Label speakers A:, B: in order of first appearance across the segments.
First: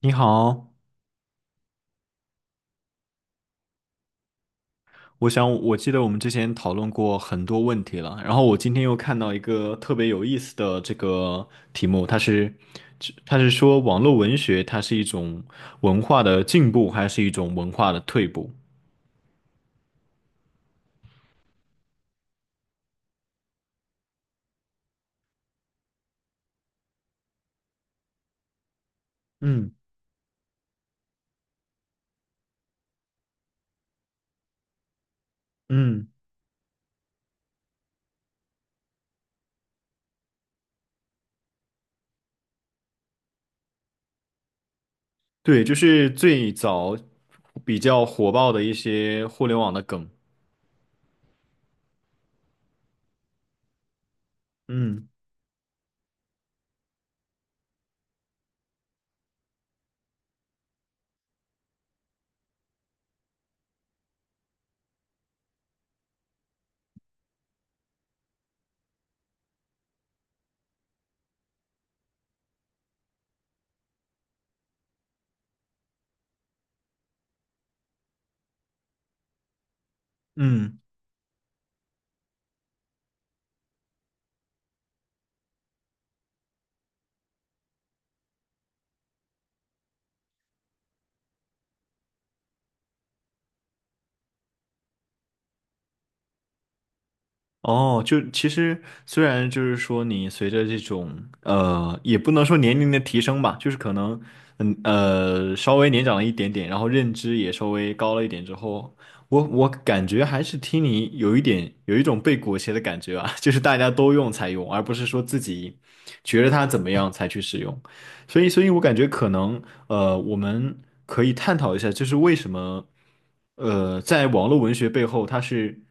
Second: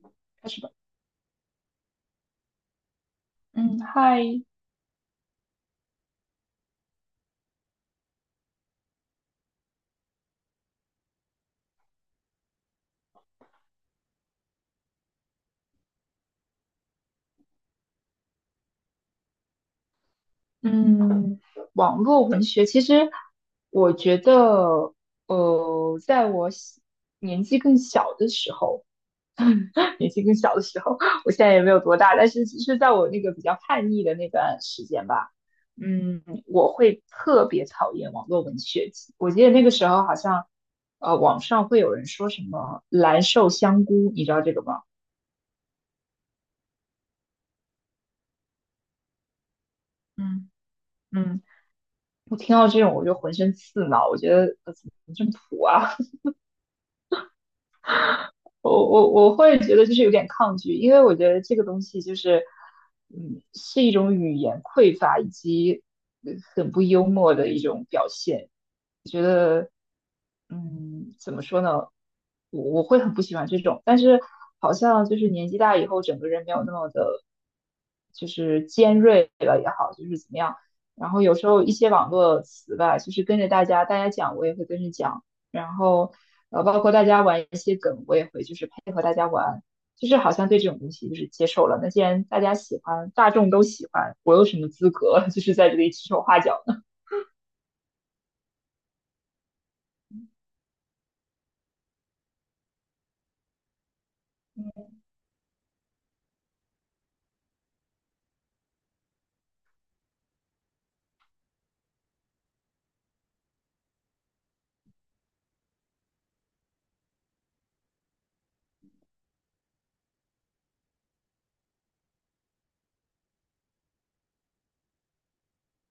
A: 你
B: 开始吧。
A: 好，
B: 嗯，嗨。
A: 我想我记得我们之前讨论过很多问题了，然后我今天又看到一个特别有意思的这个题目，它是说网络文学它是一种文化的进步还是一种文化的退步？
B: 嗯，网络文学其实我觉得，在我小年纪更小的时候，
A: 嗯。
B: 年纪更小的时候，我现在也没有多大，但是是在我那个比较叛逆的那段时间吧。
A: 嗯，
B: 嗯，我会特别讨厌网络文学。我记得那个时候好像，网上会有人说什么“蓝瘦香菇”，你知道这个吗？
A: 对，就是最早比较火爆的一些互联网的梗。
B: 嗯。嗯。我听到这种我就浑身刺挠，我觉得怎
A: 嗯。
B: 么这么土啊？我会觉得就是有点抗拒，因为我觉得这个东西就是，嗯，是一种语言匮乏以及很不幽默的一种表现。我觉得，嗯，怎么说呢？我会很不喜欢这种，但是好像就是年纪大以后，整个人没有那么的，就是尖锐了也好，就是怎么样。
A: 嗯。
B: 然后有时候一些网络词吧，就是跟着大家，大家讲我也会跟着讲。然后包括大家玩一些梗，我也会就是配合大家玩，就是好像对这种东西就是接受了。那既然大家喜欢，大众都喜欢，我有什么资格 就是在这里指手画脚呢？
A: 哦，就其实虽然就是说你随着这种也不能说年龄的提升吧，就是可能稍微年长了一点点，然后认知也稍微高了一点之后，我感觉还是听你有一种被裹挟的感觉啊，就是大家都用才用，而不是说自己觉得它怎么样才去使用。所以，我感觉可能，我们可以探讨一下，就是为什么，在网络文学背后，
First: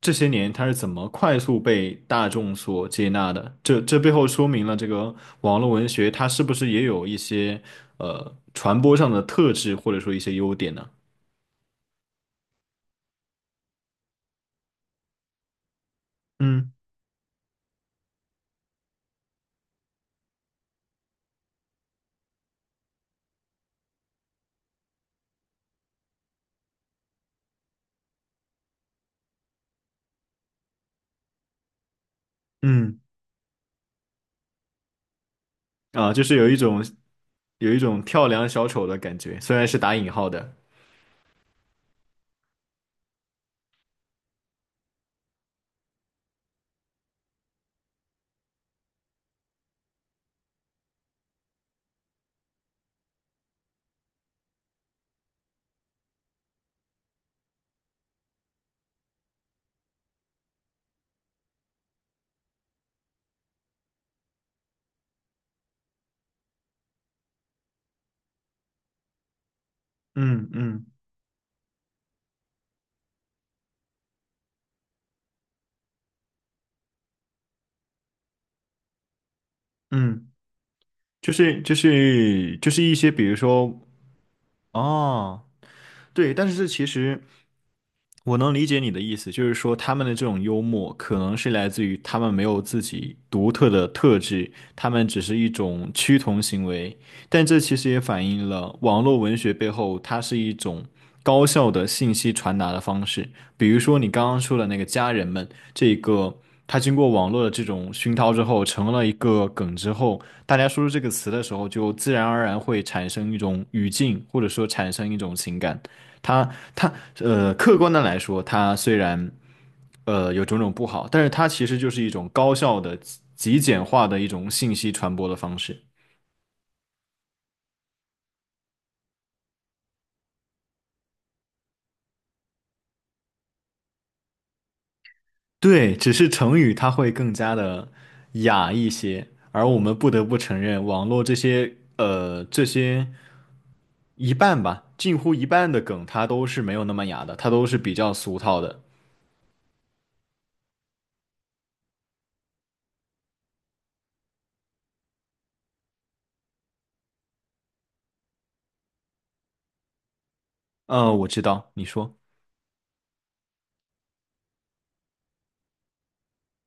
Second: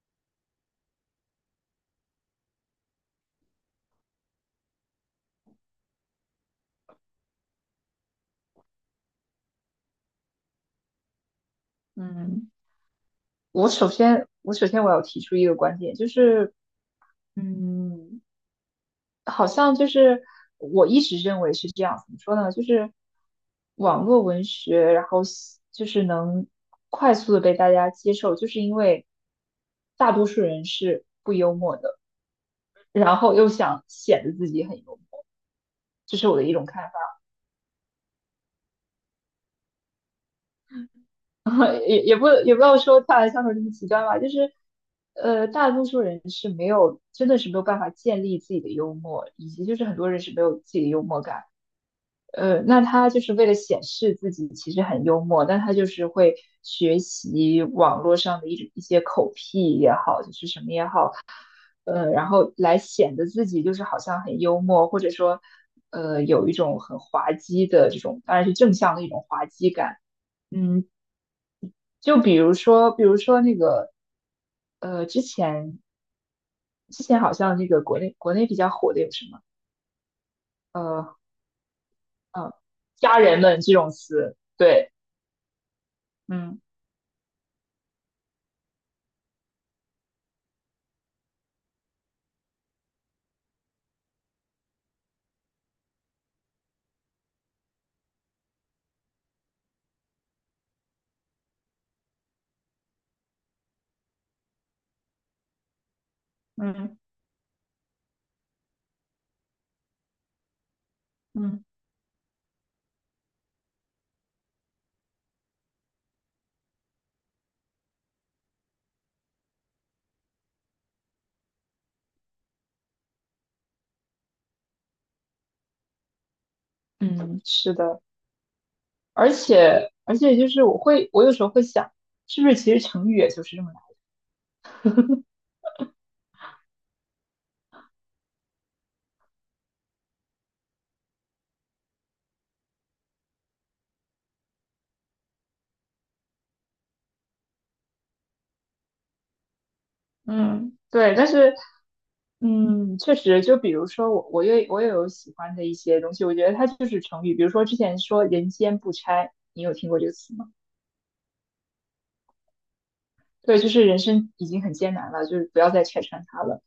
A: 这些年它是怎么快速被大众所接纳的？这背后说明了这个网络文学它是不是也有一些传播上的特质，或者说一些优点呢？
B: 嗯，我首先我要提出一个观点，就是
A: 嗯。
B: 嗯，好像就是我一直认为是这样，怎么说呢？就是网络文学，然后喜就是能快速的被大家接受，就是因为大多数人是不幽默的。
A: 嗯，
B: 然后又想显得自己很幽默，
A: 啊，
B: 这是我的一种看法。
A: 有一种跳梁小丑的感觉，虽然是打引号的。
B: 也不要说大的相处这么极端吧，就是大多数人是没有，真的是没有办法建立自己的幽默，以及就是很多人是没有自己的幽默感。那他就是为了显示自己其实很幽默，但他就是会学习网络上的一些口癖也好，就是什么也好。然后来显得自己就是好像很幽默，或者说，有一种很滑稽的这种，当然是正向的一种滑稽感。
A: 嗯。
B: 嗯，
A: 嗯。
B: 就比如说，比如说那个，呃，之前之前好像那个国内比较火的有什么，
A: 嗯，
B: 呃，
A: 就是就
B: 呃，
A: 是就是一些，
B: 家
A: 比如
B: 人们这
A: 说
B: 种词，对。
A: 哦，对，但是
B: 嗯。
A: 这其实，我能理解你的意思，就是说他们的这种幽默可能是来自于他们没有自己独特的特质，他们只是一种趋同行为。但这其实也反映了网络文学背后它是一种高效的信息传达的方式。比如说你刚刚说的那个家人们，这个他经
B: 嗯。
A: 过网络的这种熏陶之后，成了一个梗之后，大家说出这个词的时
B: 嗯。
A: 候，就自然而然会产生一种语境，或者说产生一种情感。它它客观的来说，它虽然有种种不好，但是它其实就是一种高效的、极简化的一种信息传播的方式。
B: 嗯，是的，而且就是我会，我有时候会想，是不是其实成语也就是这么，
A: 对，只是成语它会更加的雅一些，而我们不得不承认，网络这些这些一半吧，近乎一半的梗，它都是没有那么雅的，它都是比较俗套的。
B: 嗯，对，但是，嗯，确实，就比如说我，我也有喜欢的一些东西，我觉得它就是成语，比如说之前说“人间不拆”，你有听过这个词吗？
A: 我知道，你说，
B: 对，就是人生已经很艰难了，就是不要再拆穿它了。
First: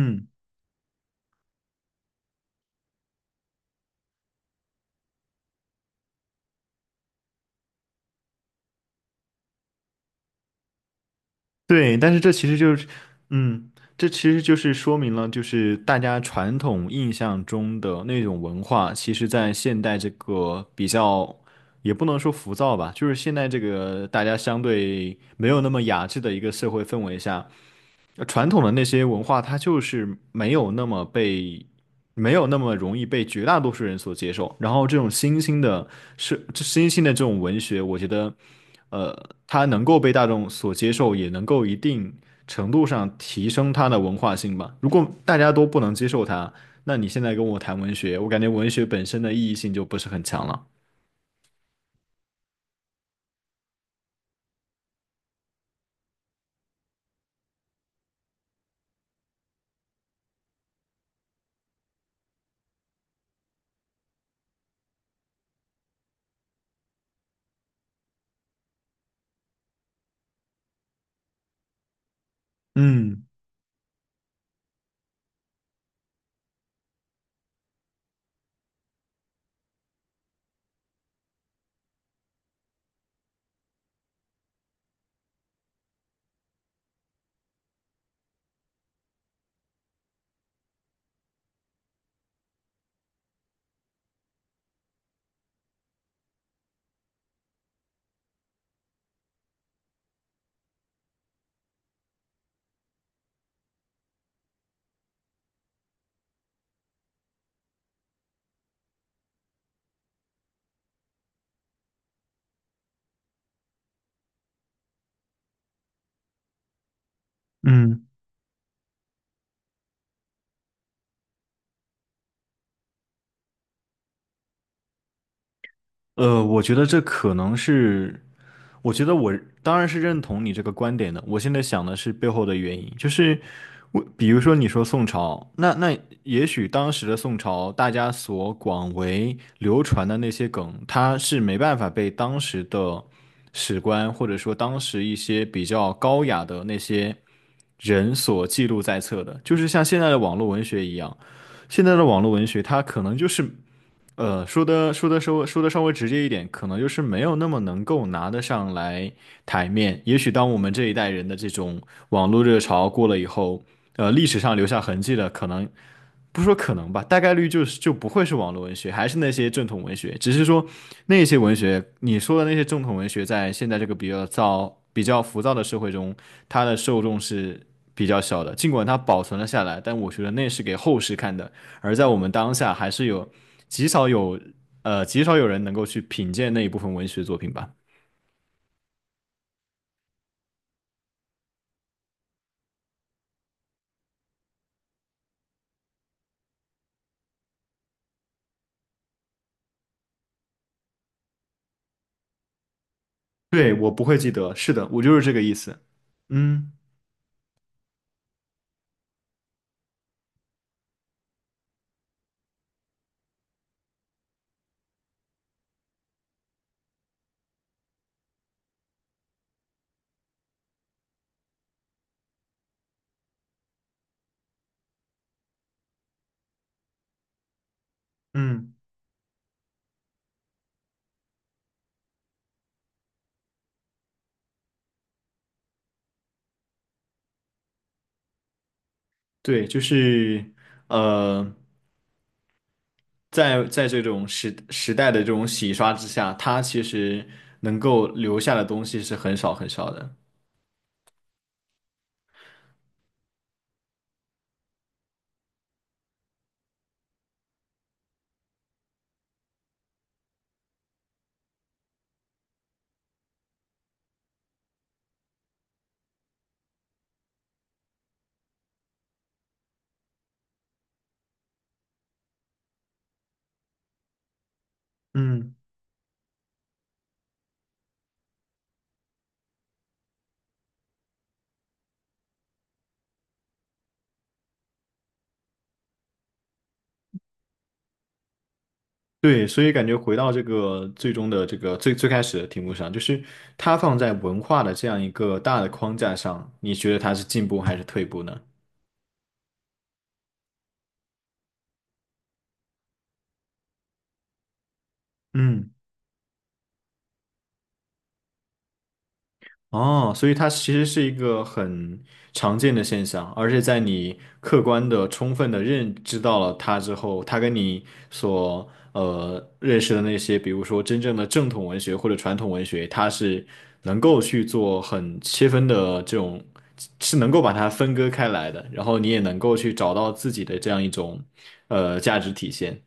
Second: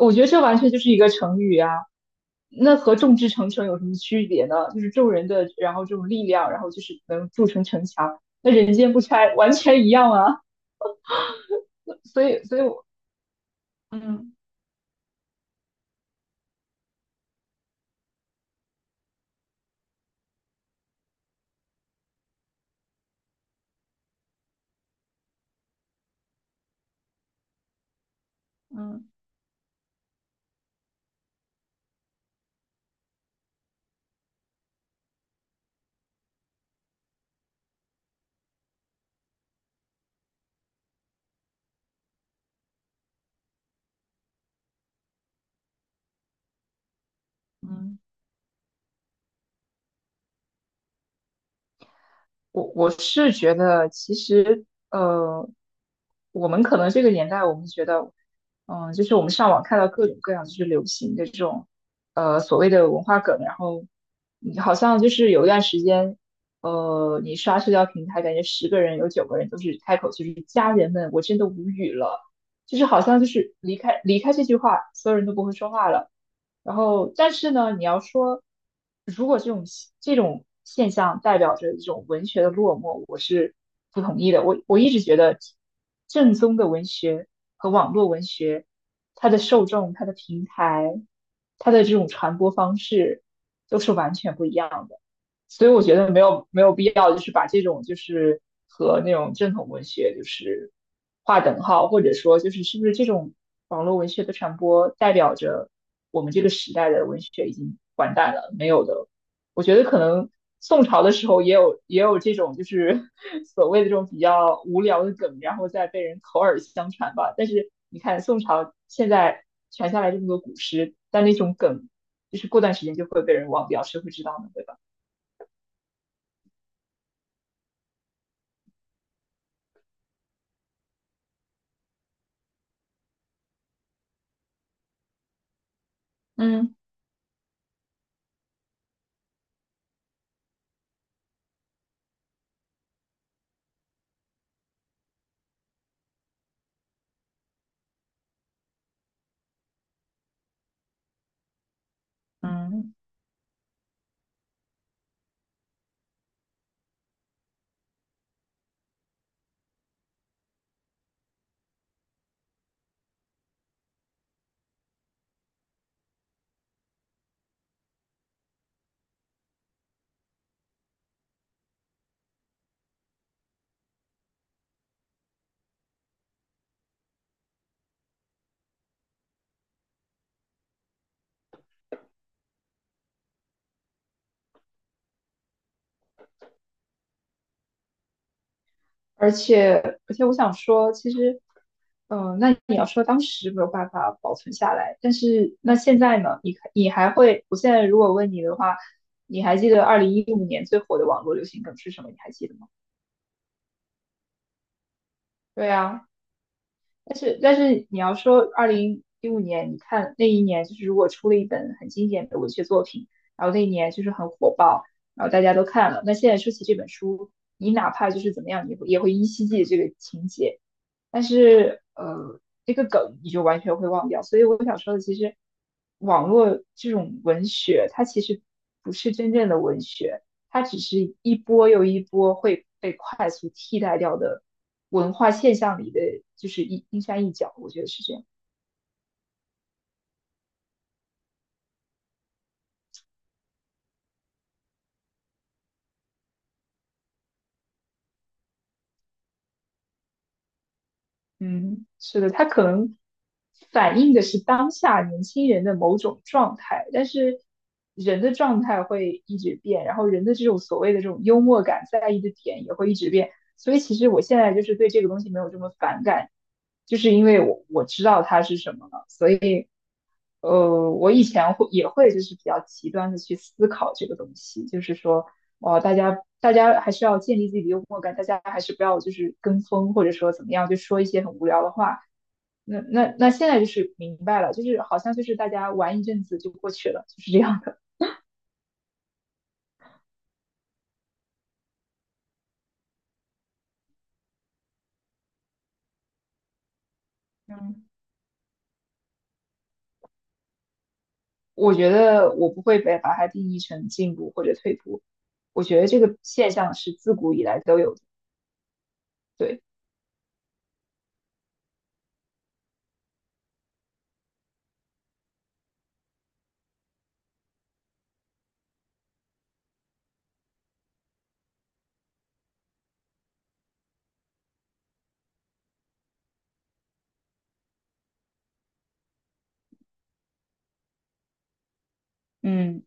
B: 我觉得这完全就是一个成语啊，那和众志成城有什么区别呢？就是众人的，然后这种力量，然后就是能筑成城墙，那人间不拆完全一样啊。
A: 对，但是这其实
B: 所以
A: 就
B: 我，
A: 是，嗯，这其
B: 嗯。
A: 实就是说明了，就是大家传统印象中的那种文化，其实在现代这个比较，也不能说浮躁吧，就是现在这个大家相对没有那么雅致的一个社会氛围下，传统的那些
B: 嗯。
A: 文化，它就是没有那么被，没有那么容易被绝大多数人所接受。然后这种新兴的，新兴的这种文学，我觉得，它能够被大众所接受，也能够一定程度上提升它的文化性吧。如果大家都不能接受它，那你现在跟我谈文
B: 嗯。
A: 学，我感觉文学本身的意义性就不是很强了。
B: 我我是觉得，其实呃，我们可能这个年代，我们觉得，嗯，就是我们上网看到各种各样就是流行的这种所谓的文化梗，然后你好像就是有一段时间，你刷社交平台，感觉十个人有九个人都是开口就是家人们，我真的无语了，就是好像
A: 嗯。
B: 就是离开这句话，所有人都不会说话了。然后，但是呢，你要说，如果这种现象代表着一种文学的落寞，我是不同意的。我一直觉得，正宗的文学和网络文学，它的受众、它的平台、它的这种传播方式都是完全不一样的。所以我觉得没有必要，就是把这种就是和那种正统文学就是划等号，或者说就是是不是这种网络文学的传播代表着我们这个时代的文学已经完蛋了？没有的，我觉得可能宋朝的时候也有这种就是 所谓的这种比较无聊的梗，然后再被人口耳相传吧。但是你
A: 嗯，
B: 看宋朝现在传下来这么多古诗，但那种梗就是过段时间就会被人忘掉，谁会知道呢？对吧？
A: 我觉得这可能是我觉得我当然是认同你这个观点的。我现在想的是背后的原因，就是我比如说你说宋朝，那也许
B: 嗯。
A: 当时的宋朝，大家所广为流传的那些梗，它是没办法被当时的史官或者说当时一些比较高雅的那些人所记录在册的，就是像现在的网络文学一样。现在的网络文学，它
B: 嗯。
A: 可能就是说的稍微直接一点，可能就是没有那么能够拿得上来台面。也许当我们这一代人的这种网络热潮过了以后，历史上留下痕迹的可能不说可能吧，大概率就是就不会是网络文学，还是那些正统文学，只是说那些文学，你说的那些正统文学，在现在这个比较躁、比较浮躁的社会中，它的受众是比较小的。尽管它保存了下来，但我觉得那是给后世看的，而在我们当下，还是有极少有极少有人能够去品鉴那一部分文学作品吧。
B: 而且而且我想说，其实，嗯、那你要说当时没有办法保存下来，但是那现在呢？你看你还会，我现在如果问你的话，你还记得二零一五年最火的网络流行梗是什么？你还记得吗？
A: 对，我不会记得，是的，我就是这个意
B: 对
A: 思。
B: 啊。
A: 嗯。
B: 但是你要说二零一五年，你看那一年就是如果出了一本很经典的文学作品，然后那一年就是很火爆，然后大家都看了，那现在说起这本书，你哪怕就是怎么样，你也会依稀记得这个情节。但是这个梗你就完全会忘掉。所以我想说的，其实网络这种文学，它其实
A: 嗯，
B: 不是真正的文学，它只是一波又一波会被快速替代掉的文化现象里的，就是一冰山一角。我觉得是这样。
A: 对，就是，呃，在这种时代的这种洗刷之下，它其实能够留下的东西是很少很少的。
B: 嗯，是的，它可能反映的是当下年轻人的某种状态，但是人的状态会一直变，然后人的这种所谓的这种幽默感在意的点也会一直变，所以其实我现在就是对这个东西没有这么反感，就是因为我知道它是什么了，所以我以前会就是比较极端的去思考这个东西，就是说。
A: 嗯，
B: 哦，大家还是要建立自己的幽默感，大家还是不要就是跟风，或者说怎么样，就说一些很无聊的话。那现在就是明白了，就是好像就是大家玩一阵子就过去了，就是这样的。
A: 对，所以感觉回到这个最终的这个最最开始的题目上，就是它放在文化的这样一个大的框架上，你觉得它是进步还是
B: 嗯。
A: 退步呢？
B: 我觉得我不会被把它定义成进步或者退步，我
A: 嗯。
B: 觉得这个现象是自古以来都有的。对。
A: 哦，所以它其实是一个很常见的现象，而且在你客观的、充分的认知到了它之后，它跟你所认识的那些，比如说真正的正统文学或者传统文学，它是能够去做很切分的这种，是能够把它分割开来的，然后你也能够去找到自己的这样一种价值体现。
B: 嗯。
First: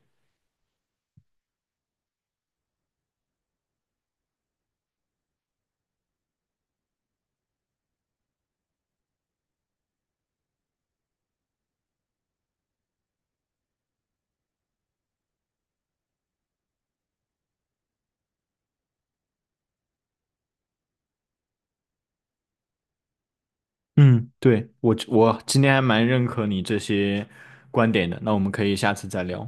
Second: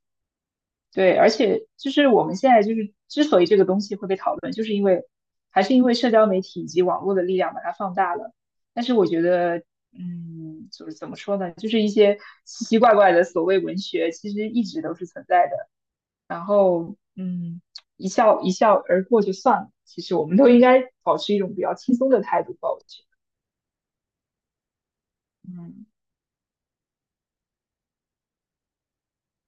B: 对，而且就是我们现在就是之所以这个东西会被讨论，就是因为还是因为社交媒体以及网络的力量把它放大了。但是我觉得，嗯，就是怎么说呢，就是一些奇奇怪怪的所谓文学，其实一直都是存在的。然后嗯，一笑而过就算了。其实我们都应该保持一种比较轻松的态度吧，我觉
A: 嗯，对，我
B: 得。
A: 今天还
B: 嗯。
A: 蛮认可你这些观点的，那我们可以下次再聊，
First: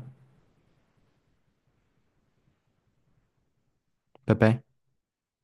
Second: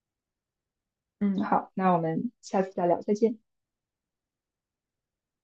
B: 嗯，好，那我们下次再聊，再见。
A: 拜拜。